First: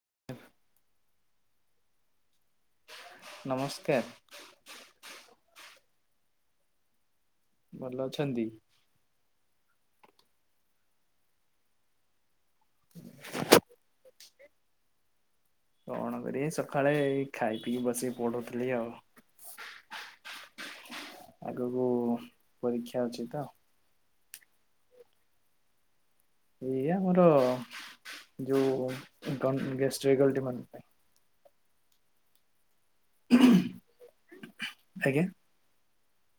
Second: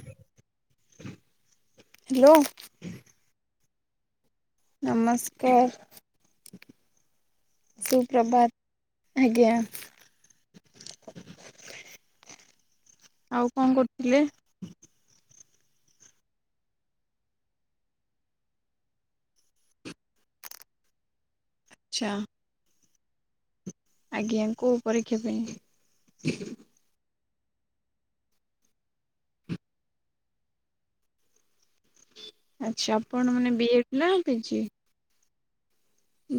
[inaudible] Hello. ନମସ୍କାର। ନମସ୍କାର, ଭଲ ଅଛନ୍ତି? ସୁପ୍ରଭାତ। ଆଜ୍ଞା। ଆଉ କଣ କରୁଥିଲେ? କଣ କରବା ସକାଳେ ଖାଇ ପିଇି ବସିକି ପଢୁଥିଲି ଆଉ। ଆଗକୁ ଆଚ୍ଛା ପରୀକ୍ଷା ଅଛି ତ। ଆଜ୍ଞା କୋଉ ପରୀକ୍ଷା ପାଇଁ? ଏଇ ଆମର ଯୋଉ ଗନ ଗେଷ୍ଟ ଫାକଲଟୀ ମାନଙ୍କ ପାଇଁ। ଆଛା ଆପଣ ମାନେ ବିଏଡ଼୍ ନା ପି ଜି। ଆଜ୍ଞା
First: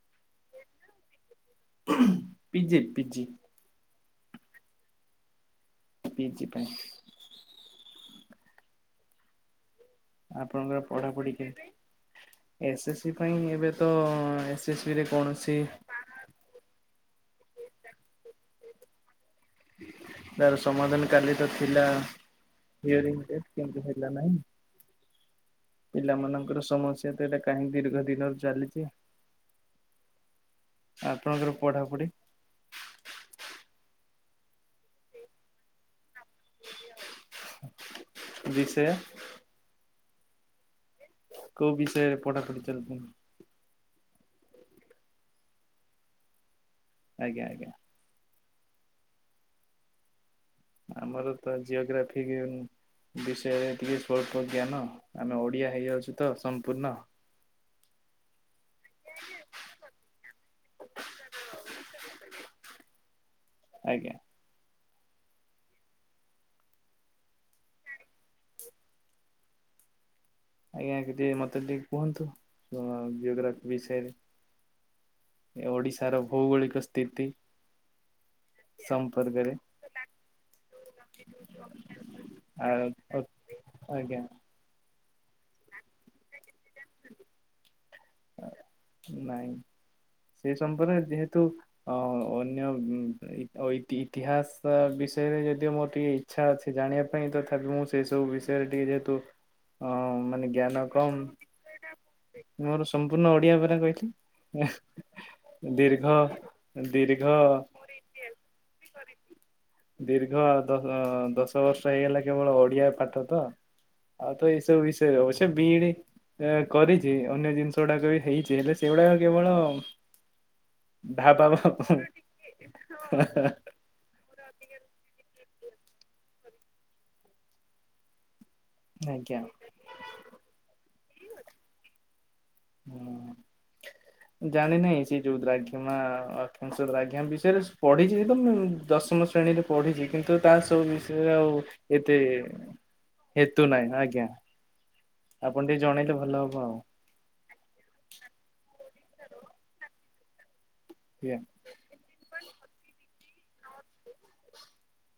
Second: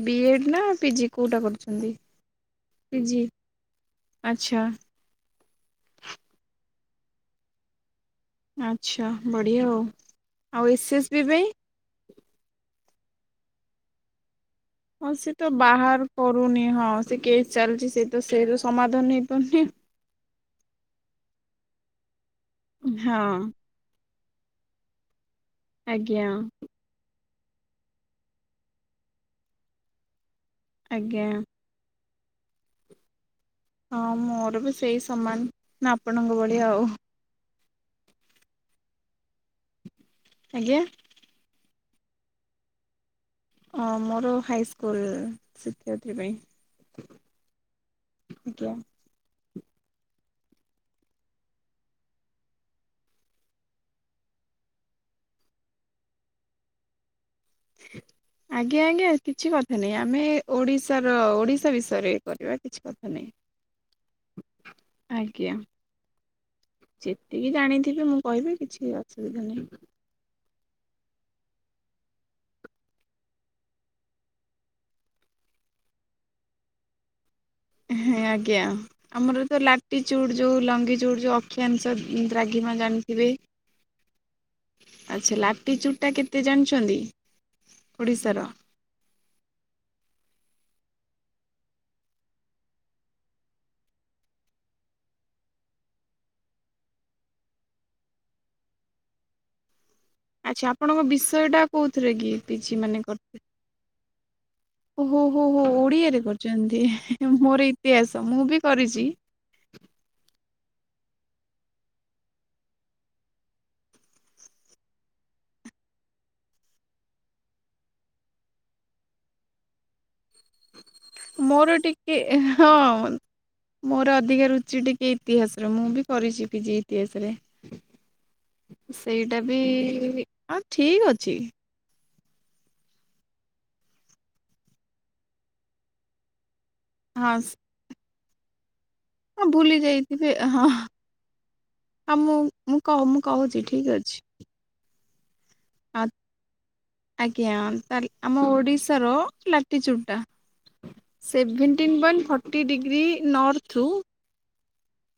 ବିଏଡ଼ ନା ପି ଜି କୋଉଟା କରୁଛନ୍ତି? ପିଜି। ଆଚ୍ଛା। ପି ଜି ପାଇଁ। ଆଚ୍ଛା ବଢ଼ିଆ ଆଉ। ଆଉ ଆପଣଙ୍କର ଏସ୍ ଏସ୍ ବି ପଢାପଢି ପାଇଁ କେମତି? ଏସ୍ ଏସ୍ ସି ପାଇଁ ଏବେ ତ ଏସ୍ ବି ରେ ହଁ ସେ ତ କୌଣସି ବାହାର କରୁନି ହଁ ସେ କେସ୍ ଚାଲିଛି ସେ ତ ସେର ସମାଧାନ ହେଇପାରୁନି। ତାର ସମାଧାନ କାଲି ତ ଥିଲା ହିଅରିଙ୍ଗ ହଁ ଦେ କିନ୍ତୁ ହେଲା ନାହିଁ। ଆଜ୍ଞା ପିଲାମାନାନଙ୍କର ସମସ୍ୟା ତ ଏଇଟା କାହିଁକି ଦୀର୍ଘ ଦିନରୁ ଚାଲିଛି ଆଜ୍ଞା ଆପଣଙ୍କର ପଢ଼ାପଢ଼ି ହଁ ମୋର ବି ସେଇ ସମାନ ଆପଣଙ୍କ ଭଳି ଆଉ। ବିଷୟ ଆଜ୍ଞା କୋଉ ବିଷୟରେ ପଢା ପଢି ଚାଲିଛି? ହଁ ମୋର ହାଇ ସ୍କୁଲ ଶିକ୍ଷୟିତ୍ରୀ ପାଇଁ। ଆଜ୍ଞା ଆଜ୍ଞା ଆଜ୍ଞା ଆମର ତ ଜିଓଗ୍ରାଫି [unintelligible] ବିଷୟରେ ଟିକେ ସ୍ୱଳ୍ପ ଜ୍ଞାନ ଆମେ ଓଡ଼ିଆ ହେଇଯାଉଛୁ ତ ସମ୍ପୂର୍ଣ୍ଣ। ଆଜ୍ଞା ଆଜ୍ଞା କିଛି କଥା ନାଇଁ ଆମେ ଓଡିଶାର ଓଡିଶା ବିସ ରେ କରିବା କିଛି କଥା ନାହିଁ। ଆଜ୍ଞା ଆଜ୍ଞା ଯେତିକି ଜାଣିଥିବେ ମୁଁ କହିବି କିଛି ଅସୁବିଧା ନାହିଁ। ଆଜ୍ଞା ଟିକେ ମତେ ଟିକେ କୁହନ୍ତୁ ଜିଓୋଗ୍ରାଫି ବିଷୟରେ। ଏ ଓଡ଼ିଶାର ଭୌଗୋଳିକ ସ୍ଥିତି। ହଁ ଆଜ୍ଞା। ଆମର ସମ୍ପର୍କରେ ତ ଲାଟି ଚୁଡ଼ ଯୋଉ ଲଙ୍ଗି ଚୁଡ଼ ଯୋଉ ଅକ୍ଷିାଂଶ ଆ ଦ୍ରାଗିମା ଜାଣିଥିବେ? ଆଜ୍ଞା ଆଚ୍ଛା ଲାଟି ଚୁଡ଼ ଟା କେତେ ଜାଣିଛନ୍ତି ଓଡିଶାର? ନାଇଁ ସେ ସମ୍ପର୍କରେ ଯେହେତୁ। ଅ ଅନ୍ୟ ଇତିହାସ ବିଷୟରେ ଯଦିଓ ମୋର ଟିକେ। ଛା ଅଛି ଜାଣିବା ପାଇଁ ତଥାପି ମୁଁ ସେ ସବୁ ବିଷୟରେ ଟିକେ ଯେହେତୁ ମାନେ ଆଚ୍ଛା ଜ୍ଞାନ ଆପଣଙ୍କ କମ ବିଷୟ ଟା କୋଉଥିରେ କି ପିଜି ମୋର ମାନେ ସମ୍ପୂର୍ଣ୍ଣ ଓଡିଆ ପରା କହିଲି ଓ ହୋ ହୋ ହୋ ଦୀର୍ଘ ଓଡିଆରେ କରୁଛନ୍ତି ଦୀର୍ଘ ମୋର ଇତିହାସ ମୁଁ ବି କରିଛି। ଦୀର୍ଘ ଦଶ ଦଶ ବର୍ଷ ହେଇଗଲା କେବଳ ଓଡିଆ ପାଠ ତ ଆଉ ତ ଏଇସବୁ ବିଷୟରେ ଅବଶ୍ୟ ବିଇଡି କରିଛି ଅନ୍ୟ ଜିନିଷ ଗୁଡାକ ବି ହେଇଛି। ସେ ହେଲେ ସେଇଗୁଡା ଆଉ କେବଳ ଢାବା ମୋର ଟିକେ ହଁ। ମୋର ଅଧିକା ରୁଚି ଟିକେ ଇତିହାସରେ ମୁଁ ବି କରିଛି ପିଜି ଇତିହାସରେ। ଆଜ୍ଞା ସେଇଟା ବି ହଁ ଠିକ ଅଛି। ହଁ ଜାଣି ନାଇଁ ସେ [unintelligible] ହ ଆଜ୍ଞା ହଁ ବିଷୟରେ ପଢିଛି ତ ଦଶମ ହଁ ଶ୍ରେଣୀରେ ଭୁଲି ପଢିଛି ଯାଇଥିବେ କିନ୍ତୁ ତା ହଁ। ସବୁ ବିଷୟରେ ଆଉ ହଁ ଏତେ ମୁଁ ମୁଁ କହ ମୁଁ କହୁଛି ହେତୁ ଠିକ ନାହିଁ ଅଛି। ଆଜ୍ଞା। ଆପଣ ଟିକେ ଆ ଜଣେଇଲେ ଭଲ ହବ ଆଉ। ଆଜ୍ଞା ତାଲେ ଆମ ଓଡିଶାର ଲାଟିଚୁଟା ସେଭେଣ୍ଟିନ୍ ପଏଣ୍ଟ ଫର୍ଟି ଡିଗ୍ରୀ ନର୍ଥରୁ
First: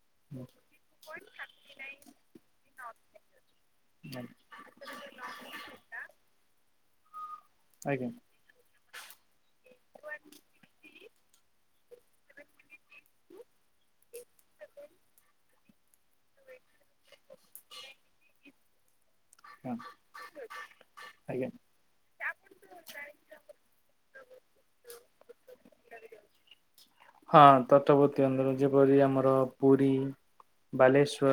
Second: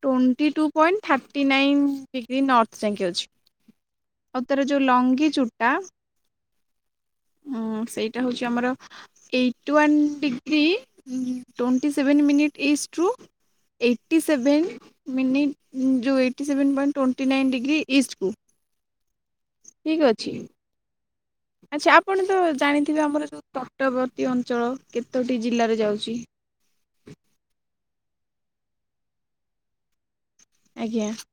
ଟ୍ୱଣ୍ଟି ଆଜ୍ଞା। Two point thirty nine degree north ଯାକେ ଅଛି। ଆଉ [inaudible] ତାର ଯୋଉ ଲଙ୍ଗି ଚୁଟା ଉଁ ସେଇଟା ହଉଛି ଆମର eight one degree twenty seven minute east ରୁ ଏଇଟି ସେଭେନ୍ ମିନିଟ୍ ଯୋଉ ଏଇ ସେଣ୍ଟ ଟଣ୍ଟି ନାଇନ ଡିଗ୍ରୀ ଇଷ୍ଟକୁ। ହଁ ଠିକ ଅଛି। ଆଜ୍ଞା ଆଚ୍ଛା ଆପଣ ତ ଜାଣିଥିବେ ଆମର ତଟବର୍ତ୍ତୀ ଅଞ୍ଚଳ କେତୋଟି ଜିଲ୍ଲାରେ ଯାଉଛି? ହଁ ତଟବର୍ତ୍ତୀ ଅଧର ଯେପରି ଆମର ପୁରୀ ଆଜ୍ଞା ବାଲେଶ୍ୱର,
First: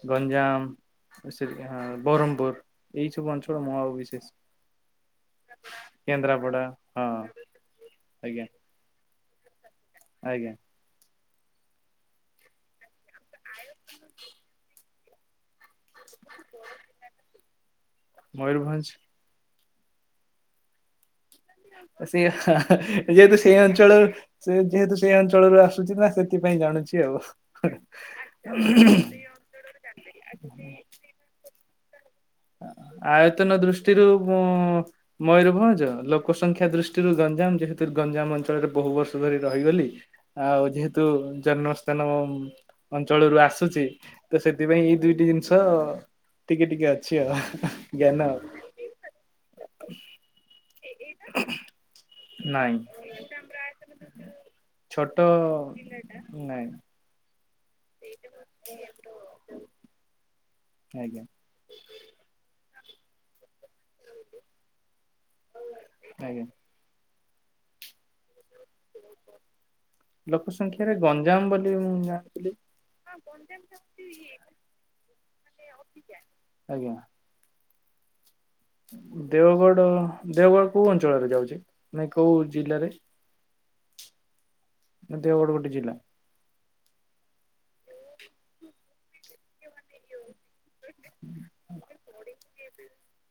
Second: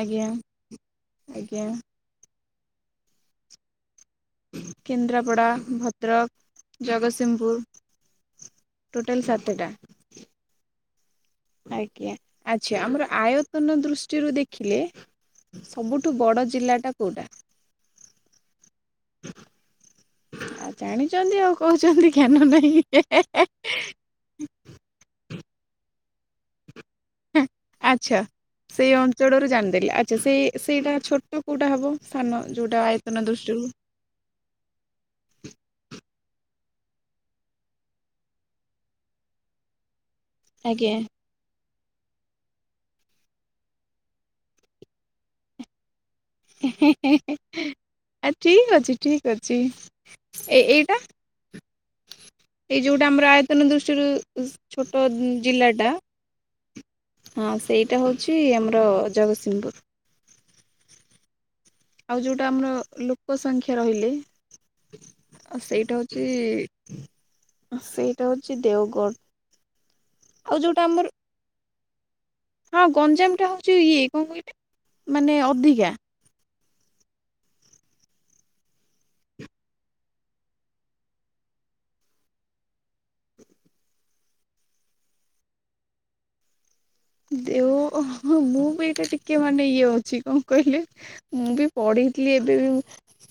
ଆଜ୍ଞା ଗଞ୍ଜାମ ସେ ଆଜ୍ଞା ବ୍ରହ୍ମପୁର ଏଇ ସବୁ ଅଞ୍ଚଳ ମୁ ଆଉ ବିିଶେଷ କେନ୍ଦ୍ରାପଡ଼ା, ଭଦ୍ରକ, ହଁ ଜଗତସିଂପୁର ଆଜ୍ଞା ଟୋଟଲ ସାତେଟା। ଆଜ୍ଞା। ଆଜ୍ଞା ଆଚ୍ଛା ଆମର ଆୟତନ ଦୃଷ୍ଟିରୁ ଦେଖିଲେ ସବୁଠୁ ବଡ ଜିଲ୍ଲା ଟା କୋଉଟା? ମୟୂରଭଞ୍ଜ ଆଉ ଜାଣିଛନ୍ତି ଆଉ କହୁଛନ୍ତି ସେଇଆ ଜ୍ଞାନ ଯେହେତୁ ସେଇ ନାହିଁ। ଅଞ୍ଚଳ ସେ ଯେହେତୁ ସେଇ ଅଞ୍ଚଳରୁ ଆସୁଛି ନା ସେଥିପାଇଁ ଜାଣୁଛି। ଆଉ। ଆଚ୍ଛା ସେଇ ଅଞ୍ଚଳରୁ ଜାଣିଦେଲେ ଆଚ୍ଛା ସେଇ ସେଇଟା ଛୋଟ କଉଟା ହବ ସାନ ଯେଉଟା ଆୟତନ ଦୃଷ୍ଟିରୁ। [unintelligible] ମୟୂରଭଞ୍ଜ ଲୋକ ସଂଖ୍ୟା ଦୃଷ୍ଟିରୁ ଗଞ୍ଜାମ ଯେହେତୁ ଗଞ୍ଜାମ ଅଞ୍ଚଳରେ ବହୁ ବର୍ଷ ଧରି ରହିଗଲି। ଆଉ ଆଜ୍ଞା। ଯେହେତୁ ଜନ୍ମ ଜନ୍ମ ଅଞ୍ଚଳରୁ ଆସୁଛି ତ ସେଥିପାଇଁ ଏଇ ଦୁଇଟି ଜିନିଷ ଟିକେ ଟିକେ ଅଛି। ଆଉ ଜ୍ଞାନ ଆ ଠିକ ଅଛି ଠିକ ଅଛି ଏ ଏଇଟା ନାଇଁ ଏଇ ଯୋଉଟା ଆମର ଆୟତନ ଦୃଷ୍ଟିରୁ ଛୋଟ ଜିଲ୍ଲା ଟା। ନାଇଁ ହଁ ସେଇଟା ହଉଛି ଆମର ଜଗତସିଂହପୁର। ଆଜ୍ଞା। ଆଉ ଯୋଉଟା ଆମର ଲୋକ ସଂଖ୍ୟା ରହିଲେ ସେଇଟା ଆଜ୍ଞା ହଉଛି। ସେଇଟା ହଉଛି ଦେଓଗଡ ଆଉ ଯୋଉଟା ଆମର ଯାମ୍ ବୋଲି ମୁଁ ଜାଣିଥିଲି। ହଁ ଗଞ୍ଜାମ ଟା ହଉଛି ଇଏ କଣ କହିଲେ ମାନେ ଅଧିକା। ଆଜ୍ଞା। ଦେଓଗଡ ଦେଓଗଡ କୋଉ ଅଞ୍ଚଳରେ ଯାଉଛି ମେ କୋଉ ଜିଲ୍ଲାରେ? [inaudible] ଦେଓଗଡ଼ ଗୋଟେ ଜିଲ୍ଲା। ଦେଓ ମୁଁ ବି ଟିକେ ମାନେ ଇଏ ଅଛି କଣ କହିଲେ ମୁଁ ବି ପଢି ଥିଲି ଏବେବି ମୁ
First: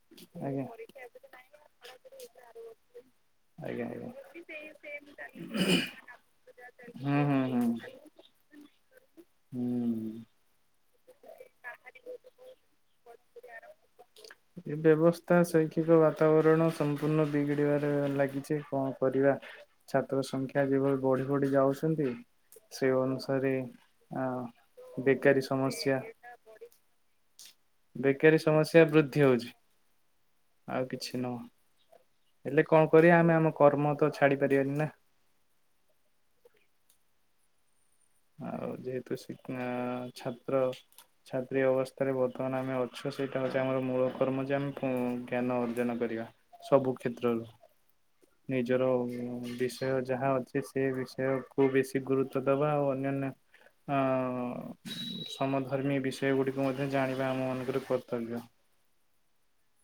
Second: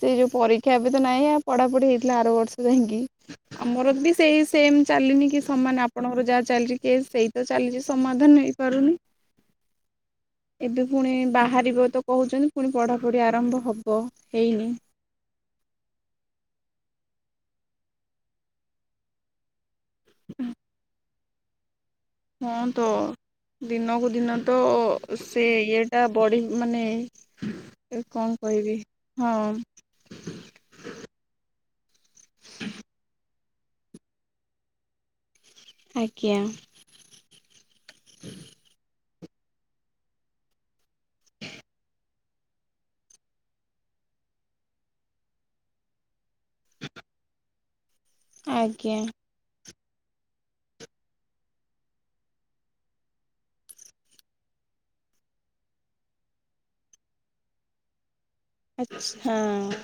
ସେ ଯୋଉ ଆଜ୍ଞା। ପରୀକ୍ଷା ଏବେ ତ ନାହିଁ ଆ ପଢାପଢି ହେଇଥିଲା ଆର ବର୍ଷ ଯାଇକି। ଆଜ୍ଞା ଆମର ଆଜ୍ଞା। ବି ସେଇ ସେମ ଚାଲିନି କି ହୁଁ ସମାନ ଆପଣଙ୍କର ଯାହା ଚାଲିଛି କେସ୍ ସେଇ ହୁଁ ତ ହୁଁ। ଚାଲିଛି ସମାଧାନ ହେଇ ପାରୁନି। ହୁଁ ଏବେ ପୁଣି ବାହାରିବ ତ କହୁଛନ୍ତି ପୁଣି ପଢାପଢି ଆରମ୍ଭ ହ ଏ ବ୍ୟବସ ତା ଶୈକ୍ଷିକ ବାତାବରଣ ସମ୍ପୂର୍ଣ୍ଣ ବିଗିଡିବାରେ ଲାଗିଛି କଣ କରିବା। ଛାତ୍ର ସଂଖ୍ୟା ଯେଭଳି ବଢି ବଢି ଯାଉଛନ୍ତି। ହଁ ତ ସେ ଅନୁସାରେ ଦିନକୁ ଆ ଦିନ ତ ବେକାରୀ ସେ ଇଏ ସମସ୍ୟା ଟା ବଢି ମାନେ କଣ ବେକାରୀ କହିବି ସମସ୍ୟା ବୃଦ୍ଧି ହଁ ହଉଛି। ଆଉ କିଛି ନୁହଁ ହେଲେ କଣ କରିବା ଆମେ ଆମ କର୍ମ ତ ଛାଡି ପାରିବାନି ନା? ଆଜ୍ଞା। ଆଉ ଯେହେତୁ ଶି ଛାତ୍ର ଛାତ୍ରୀ ଅବସ୍ଥାରେ ବ ବର୍ତ୍ତମାନ ଆମେ ଅଛୁ ସେଇଟା ହେଉଛି ଆମର ମୂଳ କର୍ମ ଯେ ଆମେ ପୁ ଜ୍ଞାନ ଅର୍ଜନ କରିବା। ସବୁ କ୍ଷେତ୍ରରୁ। ନିଜର ଆଜ୍ଞା ବିଷୟ ଯାହା ଅଛି ସେ ବିଷୟ କୁ ବେଶୀ ଗୁରୁତ୍ବ ଦବା ଆଉ ଅ ଅନାନ୍ୟା ଅ ସମଧର୍ମୀ ବିଷୟ ଗୁଡିକୁ ମଧ୍ୟ ଜାଣିବା ଆମ ମାନଙ୍କର ର କର୍ତ୍ତବ୍ୟ। ଆଚ୍ଛ ହଁ।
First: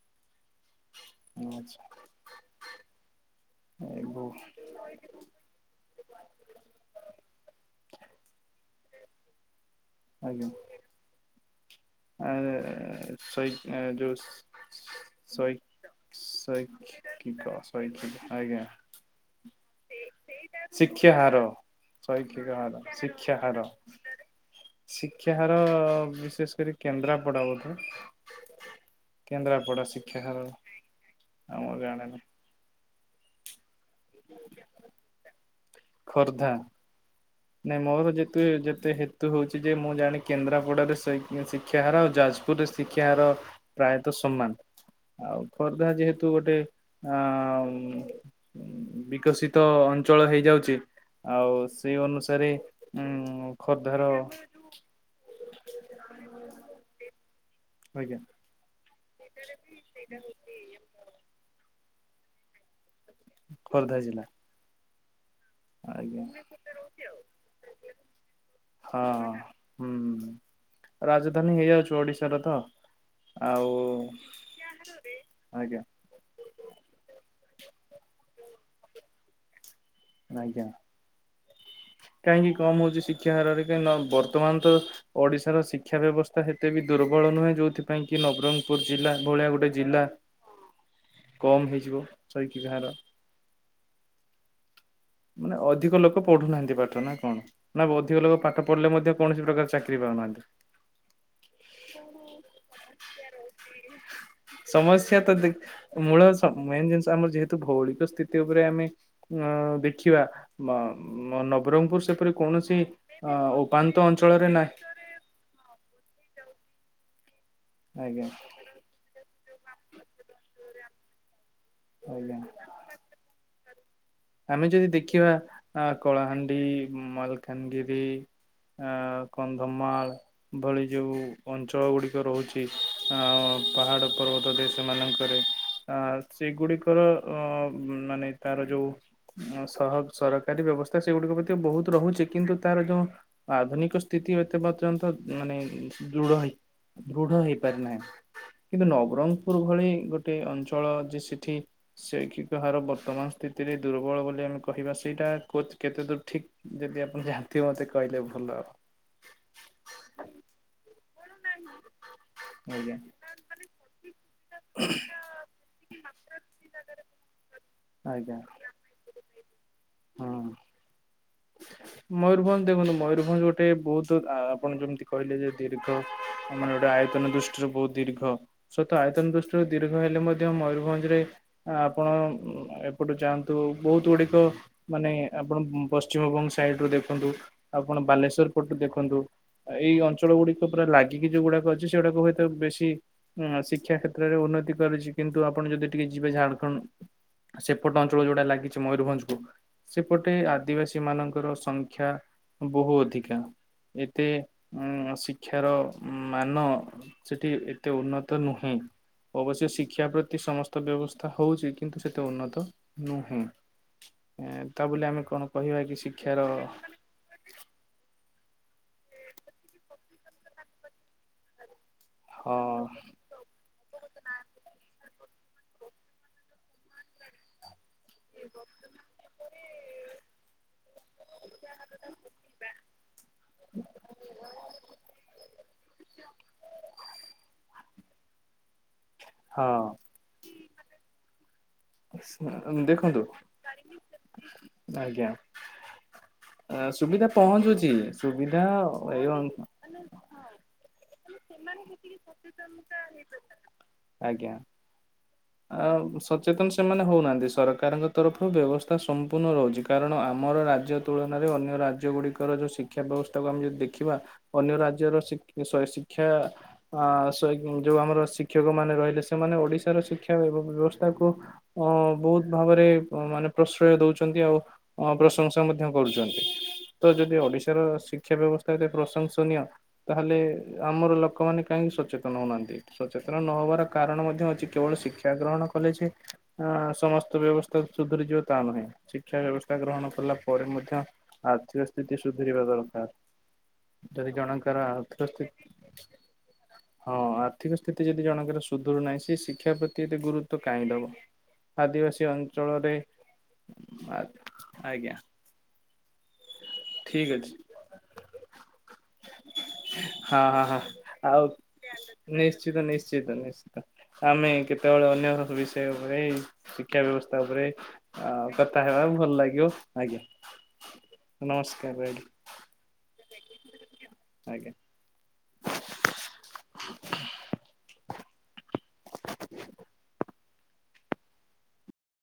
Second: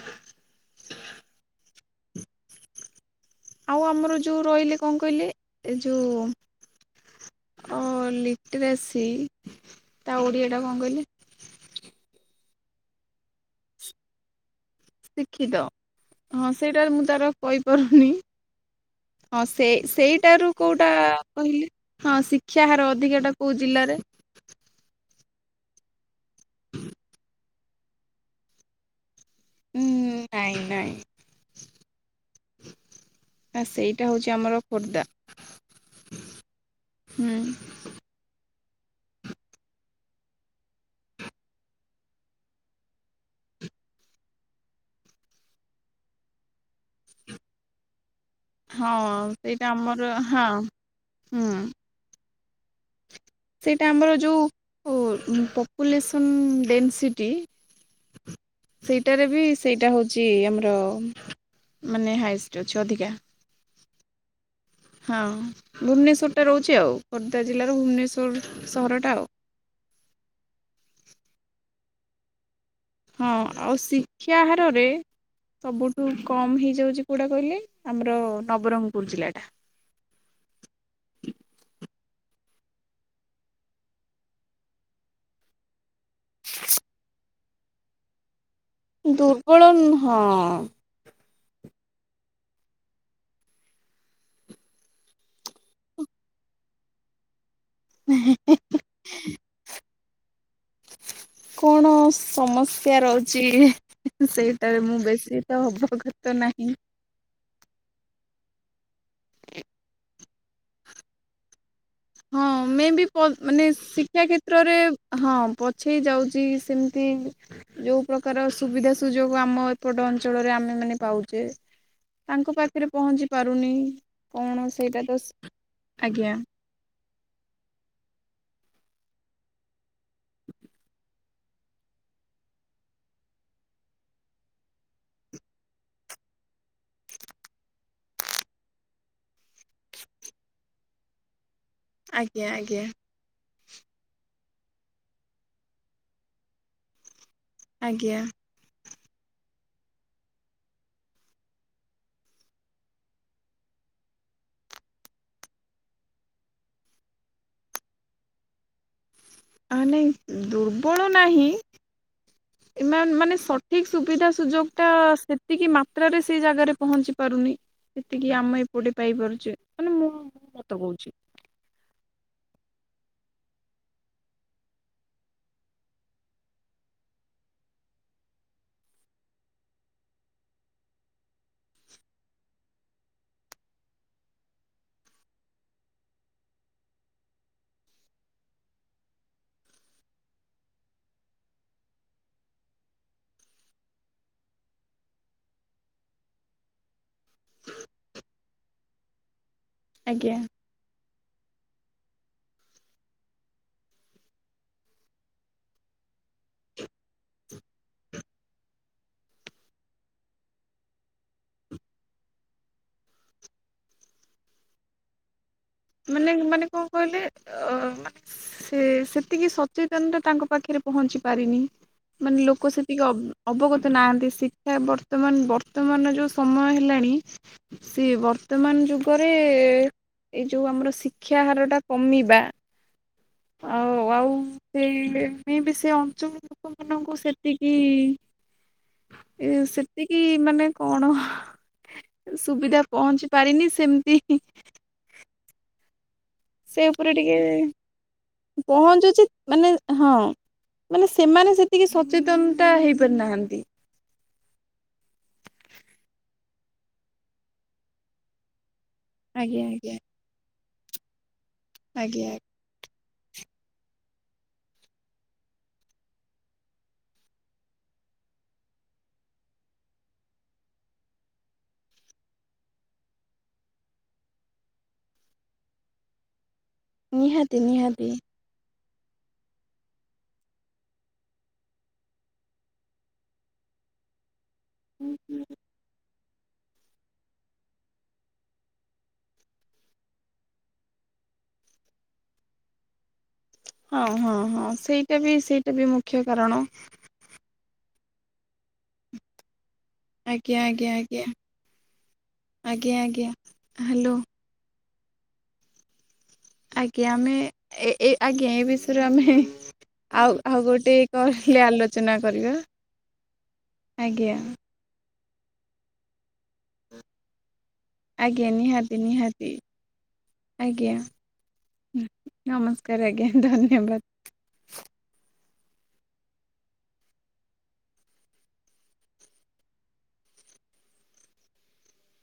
ଆଚ୍ଛା। ଆଉ ଆମର ଯୋଉ ରହିଲେ କଣ କହିଲେ? ଏ ଯୋଉ ଅ ଲିଟ୍ରାସି ତା ଆଜ୍ଞା ଓଡିଆ ଟା କଣ କହିଲେ? ଆ ସଇ ଜୁସ୍ ଶୈ ଶିକ୍ଷିତ ହଁ ସେଇଟା ମୁଁ ତାର ଶୈଖିକ କହିପାରୁନି ଶୈଖକ ଆଜ୍ଞା। ହଁ ସେ ସେଇଟାରୁ କୋଉଟା ଶିକ୍ଷାହାର କହିଲେ ହଁ ଶୈକ୍ଷିକ ଶିକ୍ଷା ହାର ଅଧିକ ଟା ଶିକ୍ଷାହାର କୋଉ ଜିଲ୍ଲାରେ ଶିକ୍ଷା ହାର ବିଶେଷ କରି କେନ୍ଦ୍ରାପଡା ବୋଧେ? ଉଁ କେନ୍ଦ୍ରାପଡ଼ା ଶିକ୍ଷା ହାର ନାଇଁ ଆଉ ମୁ ଜାଣେନା। ଆ ସେଇଟା ହଉଛି ଆମର ଖୋର୍ଦ୍ଧା। ଖୋର୍ଦ୍ଧା ହୁଁ। ନାଇଁ ମୋର ଯେହେତୁ ଏ ଯେତେ ହେତୁ ହେଉଛି। ଯେ ମୁଁ ଜାଣି କେନ୍ଦ୍ରାପଡ଼ାରେ ଶୈ ଶିକ୍ଷାହାରା ଆଉ ଯାଜ ପୁରେ ଶିକ୍ଷାହାର ପ୍ରାୟତଃ ସମାନ। ଆଉ ଖୋର୍ଦ୍ଧା ଯେହେତୁ ଗୋଟେ ଆ ଉଁ ହଁ ବିକଶିତ ସେଇଟା ଆମର ଅଞ୍ଚଳ ହଁ ହେଇଯାଉଛି ହୁଁ ଆଉ ସ ସେ ଅନୁସାରେ ଉଁ ଦେ ସେଇଟା ଆମର ଯୋଉ ଓ ଉଁ ପପୁଲେସନ୍ ଡେନ୍ସିଟି ଆଜ୍ଞା ସେଇଟାରେ ବି ସେଇଟା ହଉଛି ଆମର ହ ମାନେ ହାଇଷ୍ଟ ଅଛି ଅଧିକା ଖୋର୍ଦ୍ଧା ଜିଲ୍ଲା। ହଁ ଆଜ୍ଞା ଭୁବନେଶ୍ୱରଟା ରହୁଛିଆଉ- ଖୋର୍ଦ୍ଧା ଜିଲ୍ଲାର ଭୁବନେଶ୍ୱର ସହରଟା ଆଉ ହଁ ହୁଁ, ରାଜଧାନୀ ହେଇଯାଉଛି ଓଡିଶାର ତ ହଁ ଆଉ ଶିକ୍ଷା ହାରରେ ଆଜ୍ଞା ସବୁଠ ଖୁବ୍ କମ୍ ହେଇଯାଉଛି କେଉଁଟା କହିଲେ। ଆମର ନବରଙ୍ଗପୁର ଜିଲ୍ଲାଟା। ଆଜ୍ଞା। କାହିଁକି କମ ହଉଛି ଶିକ୍ଷା ହାରରେ କାହିଁକିନା ବର୍ତ୍ତମାନ ତ ଓଡିଶାର ଶ୍ଷ ଶିକ୍ଷା ବ୍ୟବସ୍ତା ସେତେ ବି ଦୁର୍ବଳ ନୁହେଁ ଯେହେ ଥି ପାଇଁ କି ନବରଙ୍ଗପୁର ଜିଲ୍ଲା ଭଳିଆ ଦୁର୍ବଳ ଗୋଟେ ଜିଲ୍ଲା ହଁ କମ୍ ହେଇଯିବ ସହିକି ଗାଁର ମାନେ ଅଧିକ ଲୋକ ପଢୁନାହାନ୍ତି ପାଠ ନା କଣ ନା ଅଧିକ ଲୋକ ପାଠ ପଢିଲେ ମଧ୍ୟ କୌଣସି ପ୍ରକାର ଚାକିରି ପାଉନାହାନ୍ତି। [inaudible] କଣ ସମସ୍ୟା ରହୁଛି ସେଇଟାରେ ମୁଁ ସମସ୍ୟା ବେଶୀ ଦେ ତ ହବ ମୂଳ ଗଛ ମେନ୍ ଜିନିଷ ଆମର ଯେହେତୁ ଭୌଳିକ ସ୍ଥିତି ଉପରେ ଆମେ ଦେଖିବା ନ ନବରଙ୍ଗପୁର ସେପରି ହଁ କୌଣସି ମେ ବି ଅ ପ୍ ମାନେ ଉପାନ୍ତ ଶିକ୍ଷା ଅଞ୍ଚଳରେ କ୍ଷେତ୍ରରେ ନାହିଁ ହଁ ପଛେଇ ଯାଉଛି ସେମିତି ଯୋଉ ଆଜ୍ଞା ପ୍ରକାର ସୁବିଧା ସୁଯୋଗ ଆମ ଏପଟ ଅଞ୍ଚଳରେ ଆମେ ମାନେ ପାଉଛେ ଆଜ୍ଞା। ତାଙ୍କ ପାଖରେ ପହଞ୍ଚି ପାରୁନି କଣ ଆମେ ଯଦି ସେଇଟା ତ ଦେଖିବା ଆ ଆଜ୍ଞା। କଳାହାଣ୍ଡି, ମାଲକାନଗିରି ଆ କନ୍ଧମାଳ ଭଳି ଯୋଉ ଅଞ୍ଚଳ ଗୁଡିକ ରହୁଛି ଆ ପାହାଡ଼ ପର୍ବତରେ ସେମାନଙ୍କରେ ଆ ସେଗୁଡିକର ଅ ମାନେ ତାର ଯୋଉ ସହ ସରକାରୀ ବ୍ୟବସ୍ଥା ସେଗୁଡିକ ପ୍ରତି ବହୁତ ରହୁଛି। ଆଜ୍ଞା କିନ୍ତୁ ତାର ଆଜ୍ଞା ଯୋଉ ଆଧୁନିକ ସ୍ଥିତି ଏତେ ପର୍ଯ୍ୟନ୍ତ ମାନେ ଦୃଢ ହେଇ ଦୃଢ ହେଇ। ଆଜ୍ଞା। [unintelligible] କିନ୍ତୁ ନବରଙ୍ଗପୁର ଭଳି ଗୋଟେ ଅଞ୍ଚଳ ଯେ ସେଠି ଶୈକ୍ଷିକ ହାର ବର୍ତ୍ତମାନ ସ୍ଥିତିରେ ଦୁର୍ବଳ ବୋଲି ଆମେ କହିବା ସେଇଟା କେତେ ଦୂର ଠିକ୍ ଯଦି ଆପଣ ଜାଣିଥିବେ ମତେ କହିଲେ ଭଲ ଆଉ ଆ ନାଇଁ ଦୁ ଦୁର୍ବଳ ନାହିଁଏ ଆଜ୍ଞା ମାନେ ମାନେ ଠିକ ସୁବିଧା ସୁଯୋଗ ଟା ସେତିକି ମାତ୍ରାରେ ସେଇ ଜାଗାରେ ପହଞ୍ଚି ପାରୁନି। ସେତିକି ଆଜ୍ଞା ଆମେ ଏପଟେ ପାଇପାରୁଛେ ମାନେ ମୁଁ ହଁ ସତ କହୁଛି। ମୟୂରଭଞ୍ଜ ଦେଖନ୍ତୁ ମୟୂରଭଞ୍ଜ ଗୋଟେ ବହୁତ ଆ ଆପଣ ଯେମିତି କହିଲେ ଯେ ଦୀର୍ଘ ମାନେ ଗୋଟେ ଆୟତନ ଦୃଷ୍ଟି ୃ ବହୁତ ଦୀର୍ଘ ସତ ଆୟତନ ଦୃଷ୍ଟିରୁ ଦୀର୍ଘ ହେଲେ ମଧ୍ୟ ମୟୂରଭଞ୍ଜରେ ଆପଣ ଏପଟୁ ଯାଆନ୍ତୁ ବହୁତ ଗୁଡିକ ମାନେ ଆପଣ ପଶ୍ଚିମବଙ୍ଗ ସାଇଡ ରୁ ଦେଖନ୍ତୁ ଆପଣ ବାଲେଶ୍ଵର ପଟରୁ ଦେଖନ୍ତୁ। ଏଇ ଅଞ୍ଚଳ ଗୁଡିକ ପୁରା ଲାଗିକି ଯୋଉଗୁଡାକ ଅଛି ସେଗୁଡାକୁୁଏତ ବେଶୀ ହ ଶିକ୍ଷା କ୍ଷେତ୍ରରେ ଉନ୍ନତି କରିଛି କିନ୍ତୁ ଆପଣ ଯଦି ଟିକେ ଯିବେ ଝାଡଖଣ୍ଡ ସେପଟ ଅଞ୍ଚଳ ଯୋଉଟା ଲାଗିଛି ମୟୂରଭଞ୍ଜ କୁ ସେପଟେ ଆଜ୍ଞା। ଆ ଆଦିବାସୀ ମାନଙ୍କର ସଂଖ୍ୟା ବହୁ ଅଧିକା। ଏବେ ଉ ଶିକ୍ଷାର ମାନ ସେଠି ଏତେ ଉନ୍ନତ ନୁହେଁ। ଅବଶ୍ୟ ଶିକ୍ଷା ପ୍ରତି ସମସ୍ତ ବ୍ୟବସ୍ଥା ହଉଛି କିନ୍ତୁ ସେତେ ଉନ୍ନତ ନୁହେଁ। ଉ ତା ବୋଲି ଆମେ କଣ କହିବା କି? ମାନେ ଶିକ୍ଷାର ମାନେ କଣ କହିଲେ? ଅ ସେ ସେତିକି ସଚେତନତା ତାଙ୍କ ପାଖରେ ପହଞ୍ଚିପାରିନି। ମାନେ ହଁ ଲୋକ ସେତିକି ଅବ ଅବଗତ ନାହାନ୍ତି। ଶିକ୍ଷା ବର୍ତ୍ତମାନ ବର୍ତ୍ତମାନର ଯୋଉ ସମୟ ହେଲାଣି। ସିଏ ବର୍ତ୍ତମାନ ଯୁଗରେ ଏ ଏଇ ଯୋଉ ଆମର ଶିକ୍ଷାହାରାରଟା କମିବା ଆ ଆଉ ଆଉ ସେଇ ଳେ ବି ସେ ଅଞ୍ଚୁଳ ଲୋକମାନାନଙ୍କୁ ସେତିକି ଏ ହଁ ସେତିକି ମାନେ କଣ? ସୁବିଧା ଦେଖନ୍ତୁ ପହଞ୍ଚି ପାରିନି ସେମତି। ଆଜ୍ଞା। ସେ ଆ ଉପରେ ସୁବିଧା ଟିକେ ପହଞ୍ଚୁଚି ସୁବିଧା ପହଞ୍ଚୁଛି ଏଇଅନ। ମାନେ ହଁ ମାନେ ସେମାନେ ସେତିକି ସଚେତନତା ହେଇପାରିନାହାଁନ୍ତି। ଆଜ୍ଞା। ଆ ସଚେତନ ସେମାନେ ହୋଉନାହାନ୍ତି ସରକାରଙ୍କ ତରଫରୁ ବ୍ୟବସ୍ ସ୍ଥା ସମ୍ପୂର୍ଣ ଆଜ୍ଞା ହୋଉଚି। ଆଜ୍ଞା କାରଣ ଆମର ରାଜ୍ୟ ତୁଳନାରେ ଅନ୍ୟ ଆଜ୍ଞା ରାଜ୍ୟଗୁଡିକର ଯୋଉ ଶିକ କ୍ଷା ବ୍ୟବସ୍ଥାକୁ ଆମେ ଯଦି ଦେଖିବା ଅନ୍ୟ ରାଜ୍ୟର ଶି ସରି ଶିକ୍ଷା ଆ ଶଇ ଯୋଉ ଆମର ଶିକ୍ଷକ ମାନେ ରହିଲେ। ସେମାନେ ଓଡିଶାର ଶିକ୍ଷା ବ୍ୟବ ବ୍ୟବସ୍ଥାକୁ ଅଁ ବହୁତ ଭାବରେ ମାନେ ପ୍ରଶ୍ରୟ ଦୋଉଚନ୍ତି ଆଉ। ଅ ପ୍ରଶଂସା ମଧ୍ୟ କରୁଛନ୍ତି। ତ ଯଦି ନିହାତି ଓଡିଶାର ନିହାତି ଶିକ୍ଷା ବ୍ୟବସ୍ ସ୍ଥା ଏତେ ପ୍ରଶଂସନୀୟ। ତାହେଲେ ଆମର ଲୋକମାନେ କାହିଁକି ସଚେତନ ହୋଉନାହାନ୍ତି। ସଚେତନ ନ ହବାର କାରଣ ମଧ୍ୟ ଅଛି। କେବଳ ଶିକ୍ଷା ଗ୍ରହଣ କଲେ ଯେ ଆ ସମସ୍ତ ବ୍ୟବସ୍ଥା ସୁଧରିଯିବ ତା ନୁହେଁ। ଶିକ୍ଷା ବ୍ୟବସ୍ଥା ଗ୍ରହଣ କଲା ପରେ ମଧ୍ୟ ଆର୍ଥିକ ସ୍ଥିତି ସୁଧୁରିବା ଦରକାର। ହଁ ଯଦି ହଁ ହଁ ଜଣଙ୍କର ଆର୍ଥିକ ସେଇଟା ବି ସ୍ଥିତି ସେଇଟା ବି ମୁଖ୍ୟ କାରଣ। ହଁ ଆର୍ଥିକ ସ୍ଥିତି ଯଦି ଜଣଙ୍କର ସୁଧୁରୁ ନାହିଁ ସେ ଶିକ୍ଷା ପ୍ରତ ତି ଏତେ ଆଜ୍ଞା ଗୁରୁତ୍ବ କାଇଁ ଆଜ୍ଞା ଦବ। ଆଜ୍ଞା ଆଦିବାସୀ ଅଞ୍ଚଳରେ ଆଜ୍ଞା ଆଜ୍ଞା ହ୍ୟାଲୋ ଆଦ ଆଜ୍ଞା। ଆଜ୍ଞା ଠିକ ଆମେ ଅଛି ଏ ଏ ଆଜ୍ଞା ଏ ବିଷୟରେ ଆମେ ଆଉ ହଁ ଆଉ ହଁ ହଁ ଗୋଟେ କଲ ରେ ଆଲୋଚନା କରିବା। ତ ନିଶିତ ଆଜ୍ଞା ଆମେ କେତୋବେଳେ ଅନ୍ୟର ବିଷୟ ଉପରେ, ଶିକ୍ଷା ବ୍ୟବସ୍ଥା ଉପରେ ଆଜ୍ଞା ଆଉ କଥା ନିହାତି ହେବା ଭଲ ନିହାତି ଲାଗିବ। ଆଜ୍ଞା। ଆଜ୍ଞା। ନମସ୍କାର ଭାଇ। ନମସ୍କାର ଆଜ୍ଞା ଧନ୍ୟବାଦ। ଆଜ୍ଞା।